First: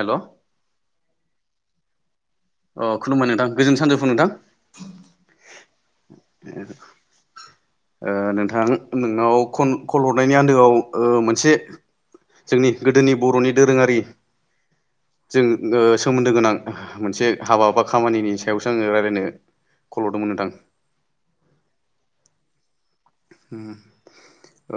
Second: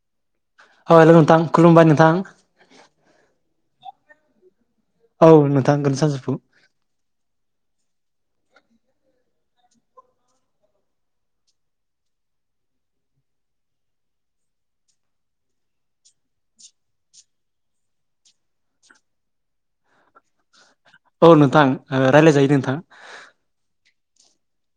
हेल' औ हेलौ नोंथां खुलुमबाय नोंथां अ खुलुमबाय नोंथां गोजोननि सानजौफुं नोंथां औ नोंथां गोजोन सानजौफु ओ नोंथां नोंनाव खन खल हरनायनि आन्दोआव मोनसे जोंनि गोदोनि बर'नि दोरोङारि जों ओ सोमोन्दो गोनां मोनसे हाबा बा खामानिनि सायावसो आङो रायजलायनो खलहरदोंमोन नोंथां औ नोंथां रायलाय जायो‌ नोंथां ओ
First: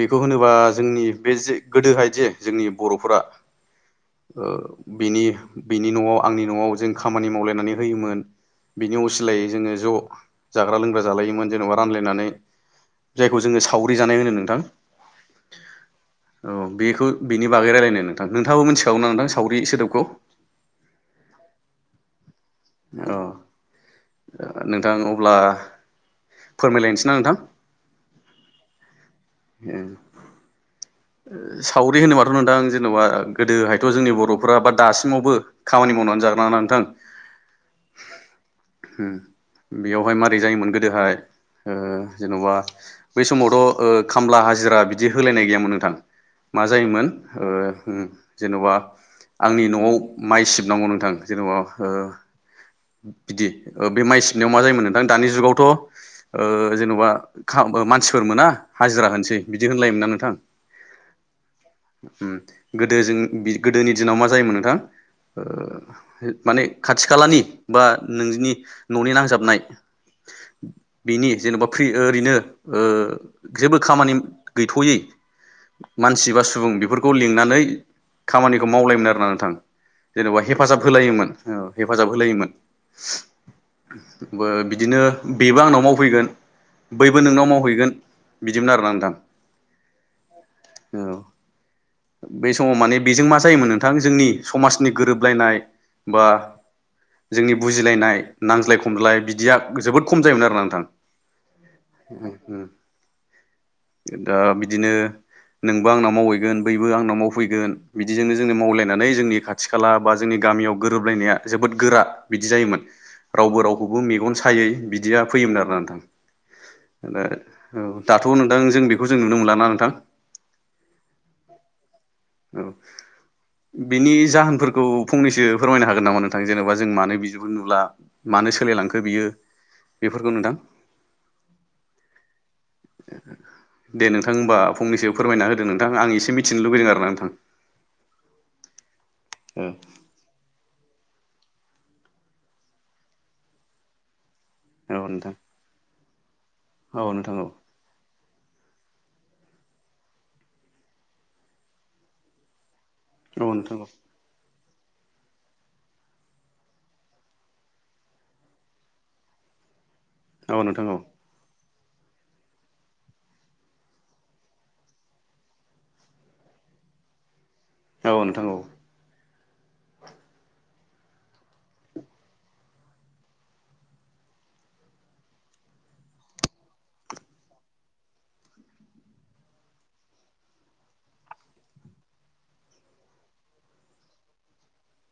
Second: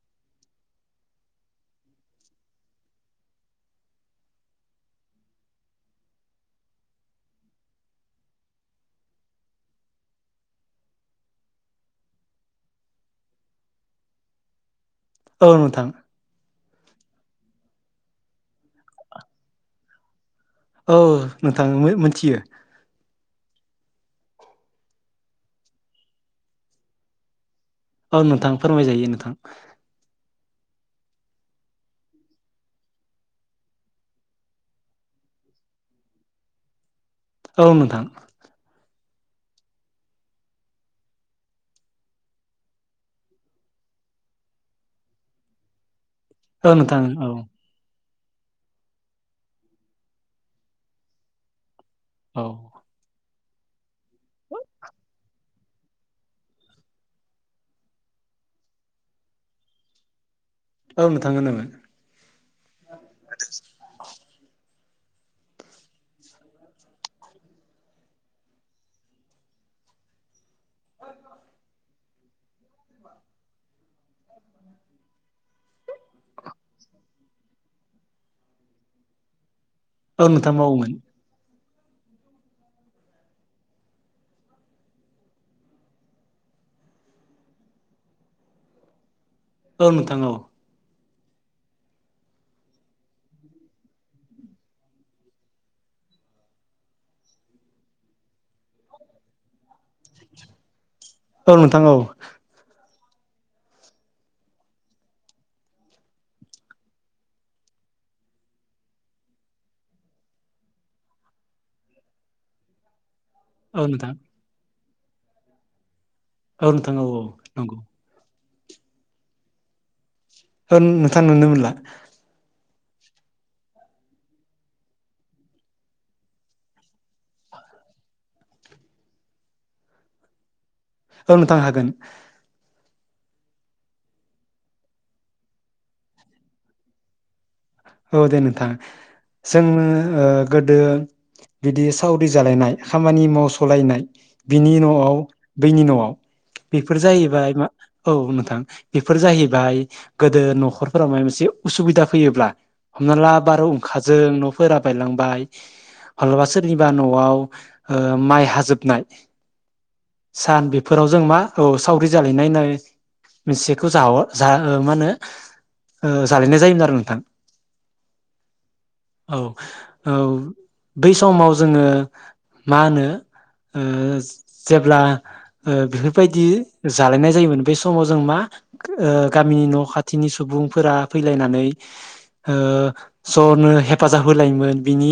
बेखौ होनोबा जोंनि बे जे गोदोहाय जे जोंनि बर'फोरा ओ बिनि बिनि न'आव आंनि न'आव जों खामानि मावलायनानै होयोमोन बिनि असिलायै जोङो ज' जाग्रा लोंग्रा जालायोमोन जेन'बा रानलायनानै जायखौ जोङो सावरि जानाय होनो नोंथां औ नोंथां औ बेखौ बिनि बागै रायजलायनो नोंथां नोंथाङाबो मिथिखागौ ना नोंथां सावरि सोदोबखौ औ नोंथां मोनथियो औ नोंथां अब्ला फोरमायलायनोसै ना नोंथां औ नोंथां फोरमायजायो नों ओं ओ सावरि होनोबाथ' नोंथां जेन'बा गोदोहायथ' जोंनि बर'फोरा बा दासिमावबो खामानि मावनानै जाग्रा ना नोंथां औ नोंथां उम बेयावहाय मारै जायोमोन गोदोहाय ओ जेन'बा बै समावथ' ओ खामला हाजिरा बिदि होलायनाय गैयामोन नोंथां मा औ नोंथां जायोमोन औ ओ हम जेन'बा आंनि न'आव माइ सिबनांगौ नोंथां जेन'बा ओ औ बिदि बे माइ सिबनायाव मा जायोमोन नोंथां दानि जुगाव थ' ओ जेन'बा मानसिफोर मोना हाजिरा होनोसै बिदि होनलायोमोन ना नोंथां औ नोंथां होनोमोन उम गोदो जों गोदोनि दिनाव मा जायोमोन नोंथां ओ माने खाथि खालानि बा नोंजिनि न'नि नांजाबनाय बेनि जेन'बा फो ओरैनो ओ जेबो खामानि गैथ'यै मानसि बा सुबुं बेफोरखौ लिंनानै खामानिखौ मावलायोमोन आरो ना नोंथां औ जेन'बा नोंथां हेफाजाब मावोमोन होलायोमोन औ हेफाजाब होलायोमोन बिदिनो बेबो आंनाव मावफैगोन बैबो नोंनाव मावहैगोन बिदिमोन आरोना नोंथां औ नोंथां औ औ बे समाव माने बेजों मा जायोमोन नोंथां जोंनि समाजनि गोरोबलायनाय बा जोंनि बुजिलायनाय नांज्लाय खमज्लाय बिदिया जोबोद खम जायोमोन आरोना नोंथां औ नोंथां औ दा बिदिनो नोंबो आंनाव मावैगोन बैबो आंनाव मावफैगोन बिदिजोंनो जोंनो मावलायनानै जोंनि खाथि खाला बा जोंनि गामियाव गोरोबलायनाया जोबोद गोरा बिदि जायोमोन रावबो औ रावखौबो नोंथां मेगन सायै बिद बिदिया फैयोमोन आरोना नोंथां औ नोंथां औ दा औ नंगौ दाथ' औ नोंथां जों बेखौ जों नुनो मोनला ना नोंथां ओ नोंथां नुनो मोनला औ बिनि जाहोनफोरखौ फंनैसो फोरमायनो हागोन नामा नोंथां जेन'बा जों मानो बिदिखौ नुला मानो सोलायलांखो बियो बेफोरखौ नोंथां औ नोंथां हागोन ओ दे नोंथां होमबा फंनैसो फोरमायना होदो नोंथां आं एसे मिथिनो लुबैदों आरो ना नोंथां औ दे नोंथां जों ओ गोदो बिदि सावरि जालायनाय खामानि मावस'लायनाय बिनि न'आव नोंथां बैनि न'आव औ बेफोर नोंथां जाहैबाय मा औ नों नोंथां‌ बेफोर जाहैबाय गोदो न'खरफोरा मायबा मोनसे उसुबिदा फैयोब्ला हमना ला औ बार' नोंथां औ हुंखाजों फोरा बायलांबाय माब्लाबा सोरनिबा न'आव ओ माइ हाजोबनाय सान औ नोंथां औ बेफोराव जों मा औ सावरि जालायनाय नाय मोनसेखौ जा मा होनो ओ जालायनाय जायोमोन आरो नोंथां औ नोंथां औ औ औ बै समाव जोङो मा होनो ओ जेब्ला ओ बेफोरबायदि जालायनाय जायोमोन बै समाव जों मा गामिनि न' खाथिनि सुबुंफोरा फैलायनानै ओ ज नो हेफाजाब होलायोमोन बिनि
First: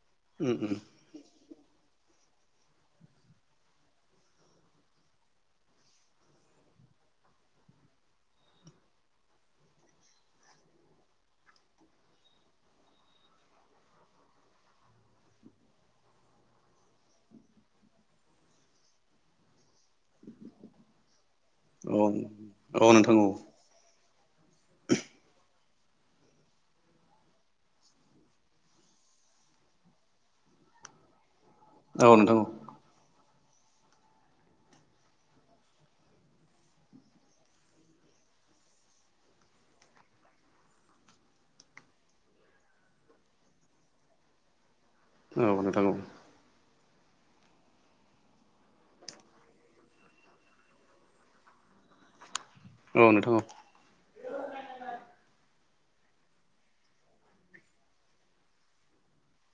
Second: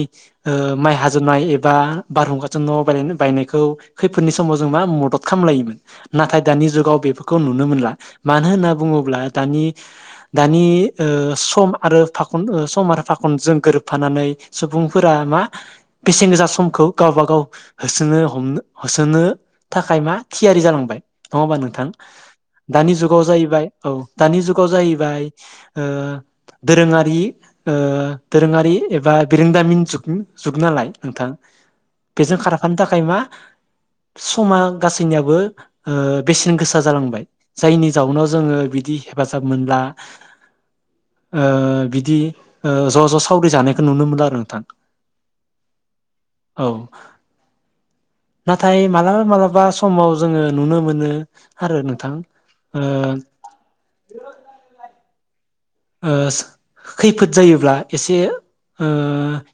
उम ओ माइ हाजोननाय एबा बारहुंगाजों न' बाय बायनायखौ खैफोदनि समाव जों मा मदद खालामलायोमोन नाथाय दानि जुगाव बेफोरखौ नुनो मोनला मानो होनना बुङोब्ला दानि दानि ओ सम आरो फाखन सम आरो फाखनजों गोरोबफानानै सुबुंफोरा मा बेसेन गोसा समखौ गावबा गाव होसोनो हमनो होसोनो थाखाय मा थियारि जालांबाय नङा हबा नोंथां उम औ औ दानि नोंथां जुगाव औ जाहैबाय औ दानि जुगाव जाहैबाय ओ दोरोङारि ओ दोरोङारि एबा बिरोंदामिन जुग नालाय नोंथां औ नोंथां बेजों औ नोंथां औ नोंथां खारफानो थाखाय मा समा गासैनियाबो ओ बेसेन गोसा जालांबाय जायनि जाउनाव जोङो बिदि हेफाजाब मोनला बिदि ओ ज' ज' सावरि जानायखौ नुनो मोनला आरो नोंथां औ नोंथां औ औ नाथाय मालाबा मालाबा समाव जोङो नुनो मोनो आरो नोंथां ओ ओ खैफोद जायोब्ला एसे ओ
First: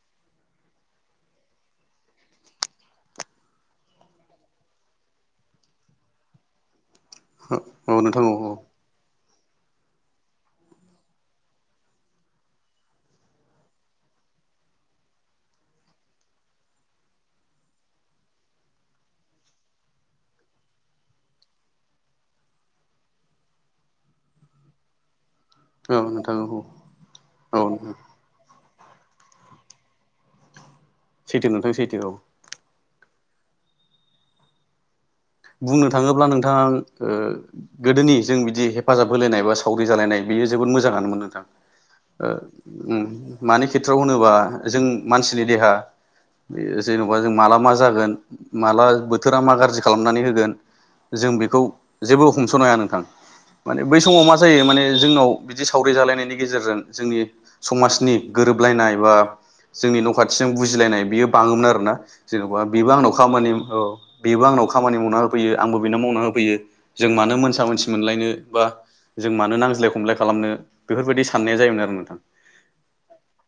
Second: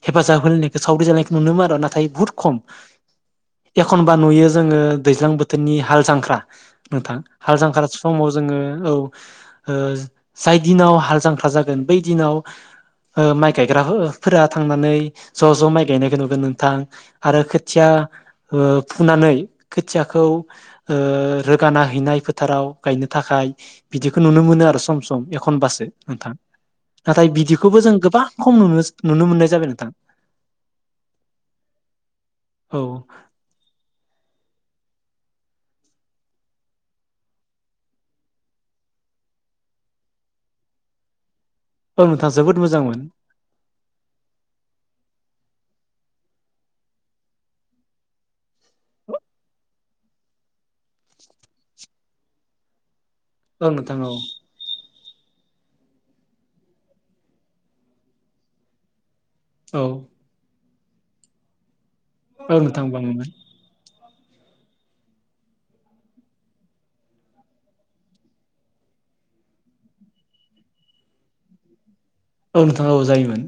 हेफाजाब होलायनायखौ सावरि जानायखौ नुनो मोन आरो नाथाय बुहुद खम एखनबा नुयो जोङो दैज्लां बोथोरनि हाल जांख्रा नोंथां हाल जांख्रार समाव जोङो औ ओ जायदिनाव हाल जांख्ला जागोन बै दिनाव ओ माइ गायग्राफोरा थांनानै ज' ज' माइ गायनायखौ नुगोन नोंथां आरो खोथिया ओ‌ फुनानै खोथियाखौ ओ रोगाना हैनाय फोथाराव गायनो थाखाय बिदिखौ नुनो मोनो आरो सम सम एखनबासो नोंथां नाथाय बिदिखौबो औ जों औ गोबां खम नुनो नुनो मोननाय जाबाय नोंथां सैथो नोंथां सैथो औ औ बुंनो थाङोब्ला नोंथाङा ओ गोदोनि जों बिदि हेफाजाब होलायनाय बा सावरि जालायनाय बियो जोबोद मोजाङानोमोन नोंथां औ ओ नोंथां जोबोद मोजांमोन उम मानि खेथ्रआव होनोबा जों मानसिनि देहा बे जेनेबा जों माला मा जागोन माला बोथोरा मा गाज्रि खालामनानै होगोन जों बेखौ जेबो हमस'नो हाया नोंथां औ माने नोंथां बै औ समाव मा जायो माने जोंनाव बिदि सावरि जालायनायनि गेजेरजों जोंनि समाजनि गोरोबलायनाय बा औ जोंनि न' खाथिजों बुजिलायनाय बियो बाङोमोन आरो ना जेन'बा औ नोंथां बेबो आंनाव बाङोमोन खामानि औ बेबो आंनाव खामानि माव मावना होफैयो आंबो बिनो मावना होफैयो जों मानो मोनसा मोनसि मोनलायनो बा जों मानो नांज्लाय खमलाय खालामनो बेफोरबायदि साननाया जायोमोन आरो नोंथां औ नोंथाङा औ जायोमोन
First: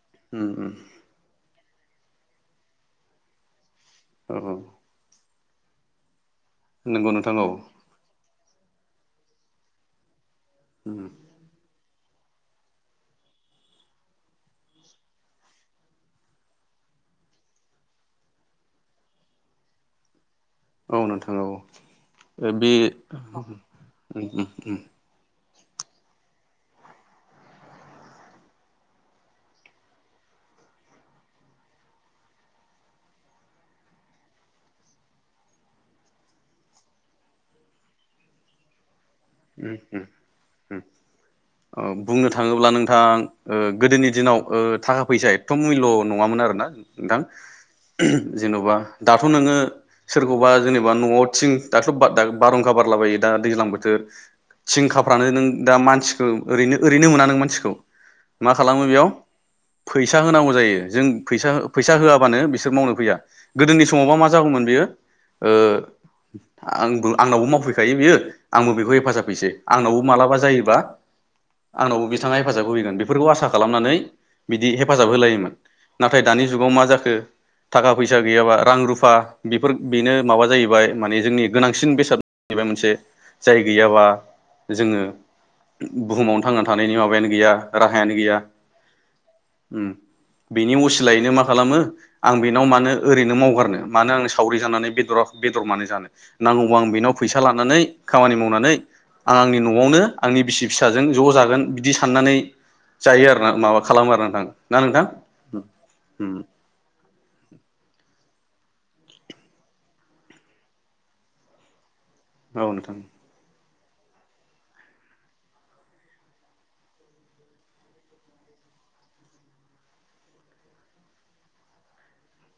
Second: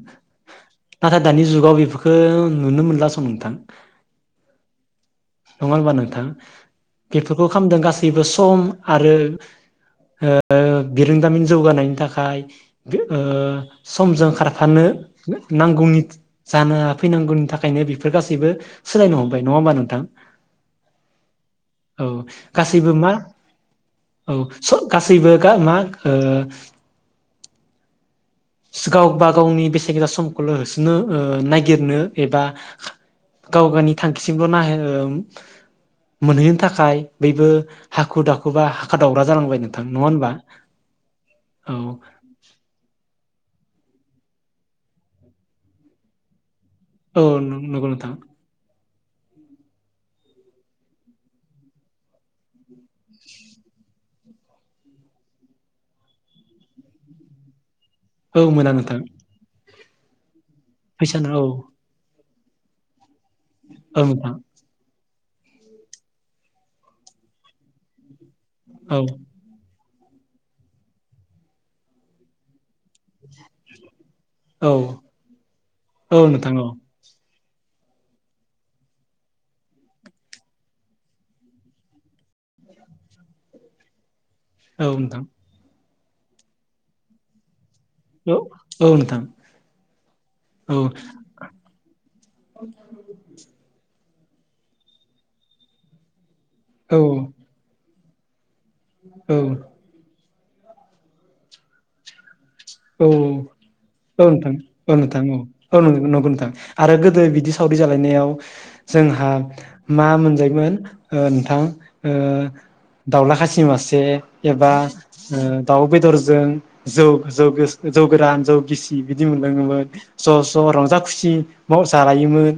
नाथाय दानि जुगाव बेफोरखौ नुनो मोनला सम नोंथां नोंथां उम औ औ नङा होनबा नोंथां नंगौ नोंथां बेफोरखौ औ खालामदों गासैबो सम आरो हो ओ उम बिरोंदामिन जौगानायनि थाखाय फ्राय ओ समजों खारफानो नांगौनि जानो फैनांगौनि थाखायनो बेफोर गासैबो सोलायनो हमबाय नङा होमबा नोंथां औ नोंथां औ औ ओ बि गासैबो मा उम उम गा मा ओ गावबा गावनि बेसे गोसा समखौल होसोनो ओ नागिरनो एबा खा गावगायनि थांखिसिमल ना मोनहैनो थाखाय बैबो हाखु दाखु बा हा उम उम‌ उम औ बुंनो थाङोब्ला नोंथां ओ गोदोनि दिनाव ओ थाखा फैसा एथ मुल्य नङामोन आरो ना नोंथां औ नंगौ नोंथां जेनबा दाथ नोङो सोरखौबा जेनेबा नआव थिं दाथ' बा बारहुंखा बारलाबायो दा दैज्लां बोथोर थिं खाफ्रानो नों दा मानसिखौ ओरैनो ओरैनो मोना नों मानसिखौ औ मा मोना खालामो नोंथां बेयाव फैसा होनांगौ जायो जों फैसा फैसा होआ- बानो बिसोर मावनो फैया गोदोनि औ समावबा मा नोंथां जागौमोन बियो ओ आंबो आंनावबो मावफैखायो बियो आंबो बेखौ औ हेफाजाब बै आंनावबो मालाबा जायोबा आंनावबो बिथाङा हेफाजाब होैगोन बेफोरखौ आसा खालामनानै बिदि औ हेफाजाब होलायोमोन नाथाय औ दानि नोंथां औ जुगाव मा जाखो थाखा फैसा गैयाबा रां रुफा बेफोर बेनो माबा जाहैबाय माने जोंनि गोनांसिन बेसाद जाहैबाय मोनसे जाय गैयाबा औ जोङो नोंथां बुहुमावनो थांना थानायनि माबायानो गैया राहायानो औ गैया औ नोंथां उम बेनि औ असिलायैनो मा खालामो आं बेनाव मानो ओरैनो मावगारनो मानो आं सावरि जानानै बेदर अ बेदर मानो जानो नांगौबा आं औ बेनाव फैसा लानानै खामानि मावनानै आं आंनि औ नआवनो आंनि बिसि फिसाजों ज' जागोन बिदि साननानै औ जायो आरोना माबा खालामो औ आरो नोंथां ना औ नोंथां औ औ नंग नंगौ नोंथां आरो गोदो बिदि सावरि जालायनायाव जोंहा मा मोनजायमोन ओ नोंथां ओ औ नोंथां दाउला खासि मासे जे एबा ओ दाउ बेदरजों जौ जौ जौ गोरान जौ गिसि बिदि मोनलोङोमोन ज' ज' रंजा खुसि माव जालायोमोन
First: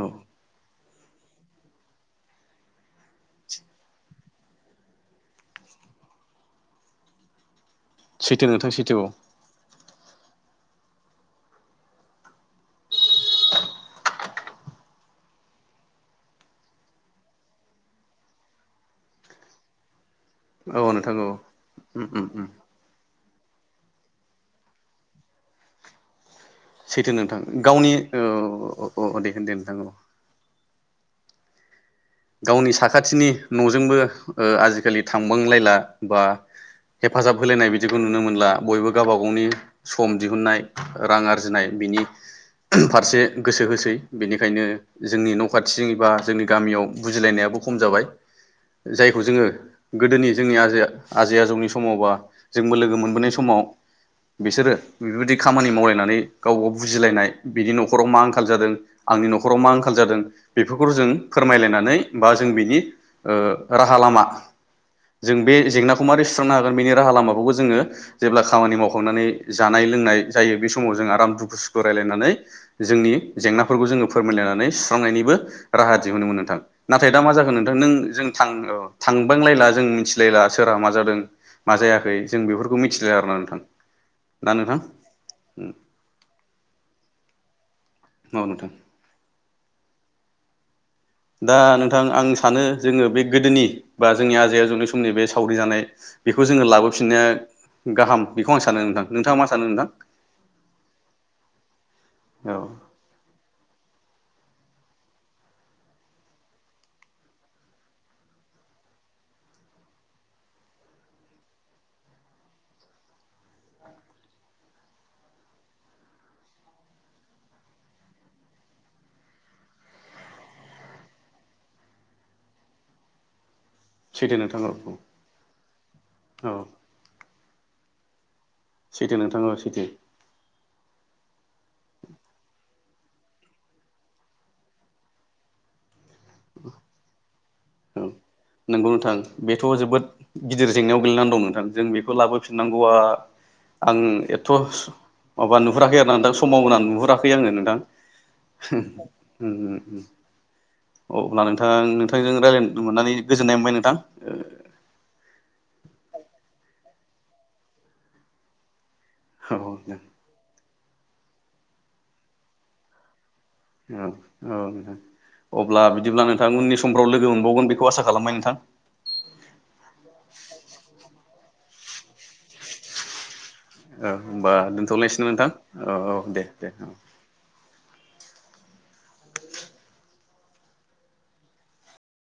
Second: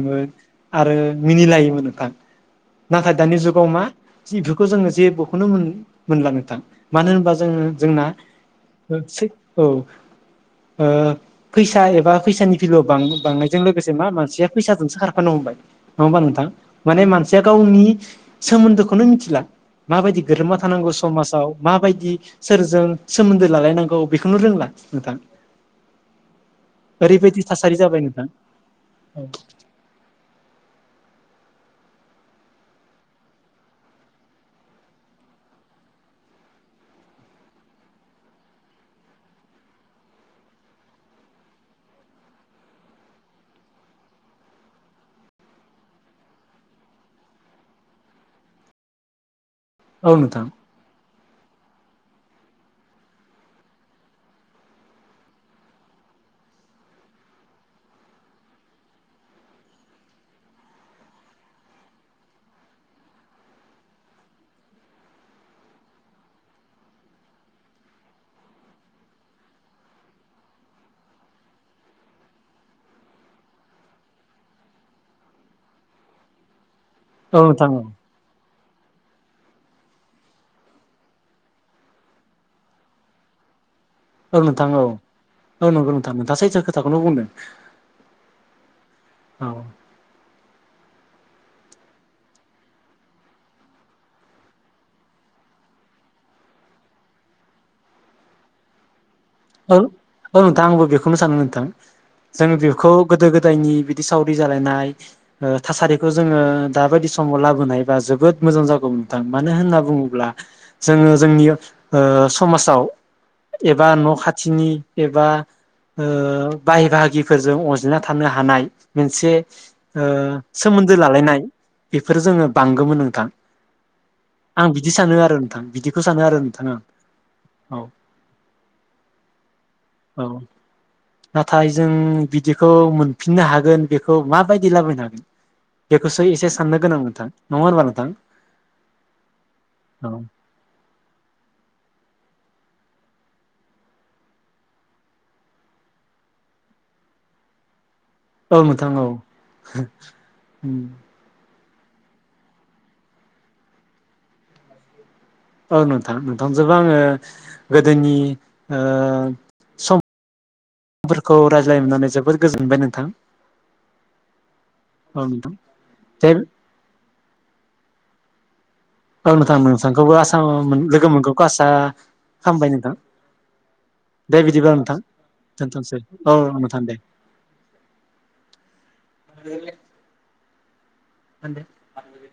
औ आरो मिनिलायोमोन नोंथां नाथाय दानि जुगाव मा जि बेफोरखौ जोङो जेबोखौनो मोनला नोंथां मानो होनबा जोङो जोंना सैथो नोंथां सै औ ओ फैसा एबा फैसानि फिलोआ बां बांनायजों लोगोसे मा मानसिया फैसाजोंसो खारखानो हमबाय नङा होमबा नोंथां? माने मानसिया गावनि सोमोन्दोखौनो मिथिला माबायदि गोरोबना औ थानांगौ नोंथां औ समाजाव उम माबायदि उम उम सोरजों सोमोनदो लालायनांगौ बेखौनो रोंला नोंथां। सैथो नोंथां ओरैबायदि थासारि गावनि जाबाय नोंथां अ दे होन दे नोंथां अ गावनि साखाथिनि न'जोंबो ओ आजिखालि थांबांलायला बा हेफाजाब होलायनाय बिदिखौ नुनो मोनला बयबो गावबा गावनि सम दिहुनन्नाय रां आरजिनाय बिनि फारसे गोसो होसै बेनिखायनो जोंनि न' खाथि बा जोंनि गामियाव बुजिलायनायाबो खम जाबाय जायखौ जोङो औ गोदोनि नोंथां जोंनि आजोआ आजै आजौनि समावबा जोंबो लोगो मोनबोनाय समाव बिसोरो बेबायदि खामानि मावलायनानै गाव गाव बुजिलायनाय बिनि न'खराव मा आंखाल जादों आंनि न'खराव मा आंखाल जादों बेफोरखौ जों फोरमायलायना नै बा जों बेनि ओ राहा लामा जों बे जेंनाखौ मारै सुस्रांनो हागोन बेनि राहा लामाबो जोङो जेब्ला खामानि मावखांनानै जानाय लोंनाय जायो बे समाव जों आराम दुखु सुखु रायलायनानै जोंनि जेंनाफोरखौ जोङो फोरमायलायनानै सुस्रांनायनिबो राहा दिहुनोमोन नोंथां। नाथाय दा मा औ जागोन नोंथां औ नों जों थां औ थांबांलायला जों मिथिलायला सोरहा मा जादों मा जायाखै जों बेफोरखौ मिथिलाया आरोना नोंथां। औ नोंथां औ औ नंगौ नोंथां नोंथाङा सैथो खोथाखौनो बुंदों। अ नोंथां औ दा नोंथां आं सानो जोङो बे गोदोनि बा जोंनि आजै आजौनि समनि बे सावरि जानाय बेखौ जोङो लाबोफिननो गाहाम बेखौ आं सानो नोंथां। नोंथाङा मा सानो औ नोंथां औ नोंथां आंबो बेखौनो सानो नोंथां जों औ बेखौ गोदो गोदायनि बिदि सावरि जालायनाय ओ थासारिखौ जोङो दाबायदि समाव लाबोनायबा जोबोद मोजां जागौमोन नोंथां मानो होनना बुङोब्ला जोङो जोंनि ओ समाजाव एबा न' खा खाथिनि एबा ओ बाय बाहागिफोरजों अनज्लायना थानो हानाय मोनसे ओ सोमोनदो लालायनाय बेफोरो जोङो बांगोमोन नोंथां। सैथो नोंथां आं औ बिदि सानो आरो नोंथां, बिदिखौ सानो आरो आं औ नोंथां। सैथो नोंथां औ सैथो औ नाथाय जों बिदिखौ मोन मोनफिननो हागोन बेखौ माबायदि लाबोनो हागोन? बेखौसो एसे साननो गोनां नोंथां। नङा होनबा औ नोंथां नंगौ नोंथां बेथ' जोबोद औ गिदिर जेंनायाव गोग्लैनानै दं नोंथां जों बेखौ लाबोफिन नांगौआ आं एथ' माबा नोहोराखै आरो ना नोंथां समाव होनानै नोहोराखै आङो नोंथां औ नोंथां औ [unintelligible] उम औ लानानै ओ नोंथांजों रायजलायनो मोननानै गोजोननाय मोनबाय नोंथां ओ औ नोंथां ओ थामजोबो आङो गोदोनि ओ ओ दे खौ रायज्लायनानै जोबोद गोजोनबाय नोंथां औ औ नोंथां औ नोंथां अब्ला बिदिब्ला दे नोंथां उननि समफ्राव लोगो मोनबावगोन बेखौ आसा खालामबाय नोंथां औ नोंथां नोंथांखौबो आसाम लोगो मोनगौखौ आसा हामबाय नोंथां औ दे होमबा बिदिब्ला नोंथां दोन्थ'लायसै नामा नोंथां दोनथ'सै औ औ दे दे नोंथां [unintelligible] [unintelligible]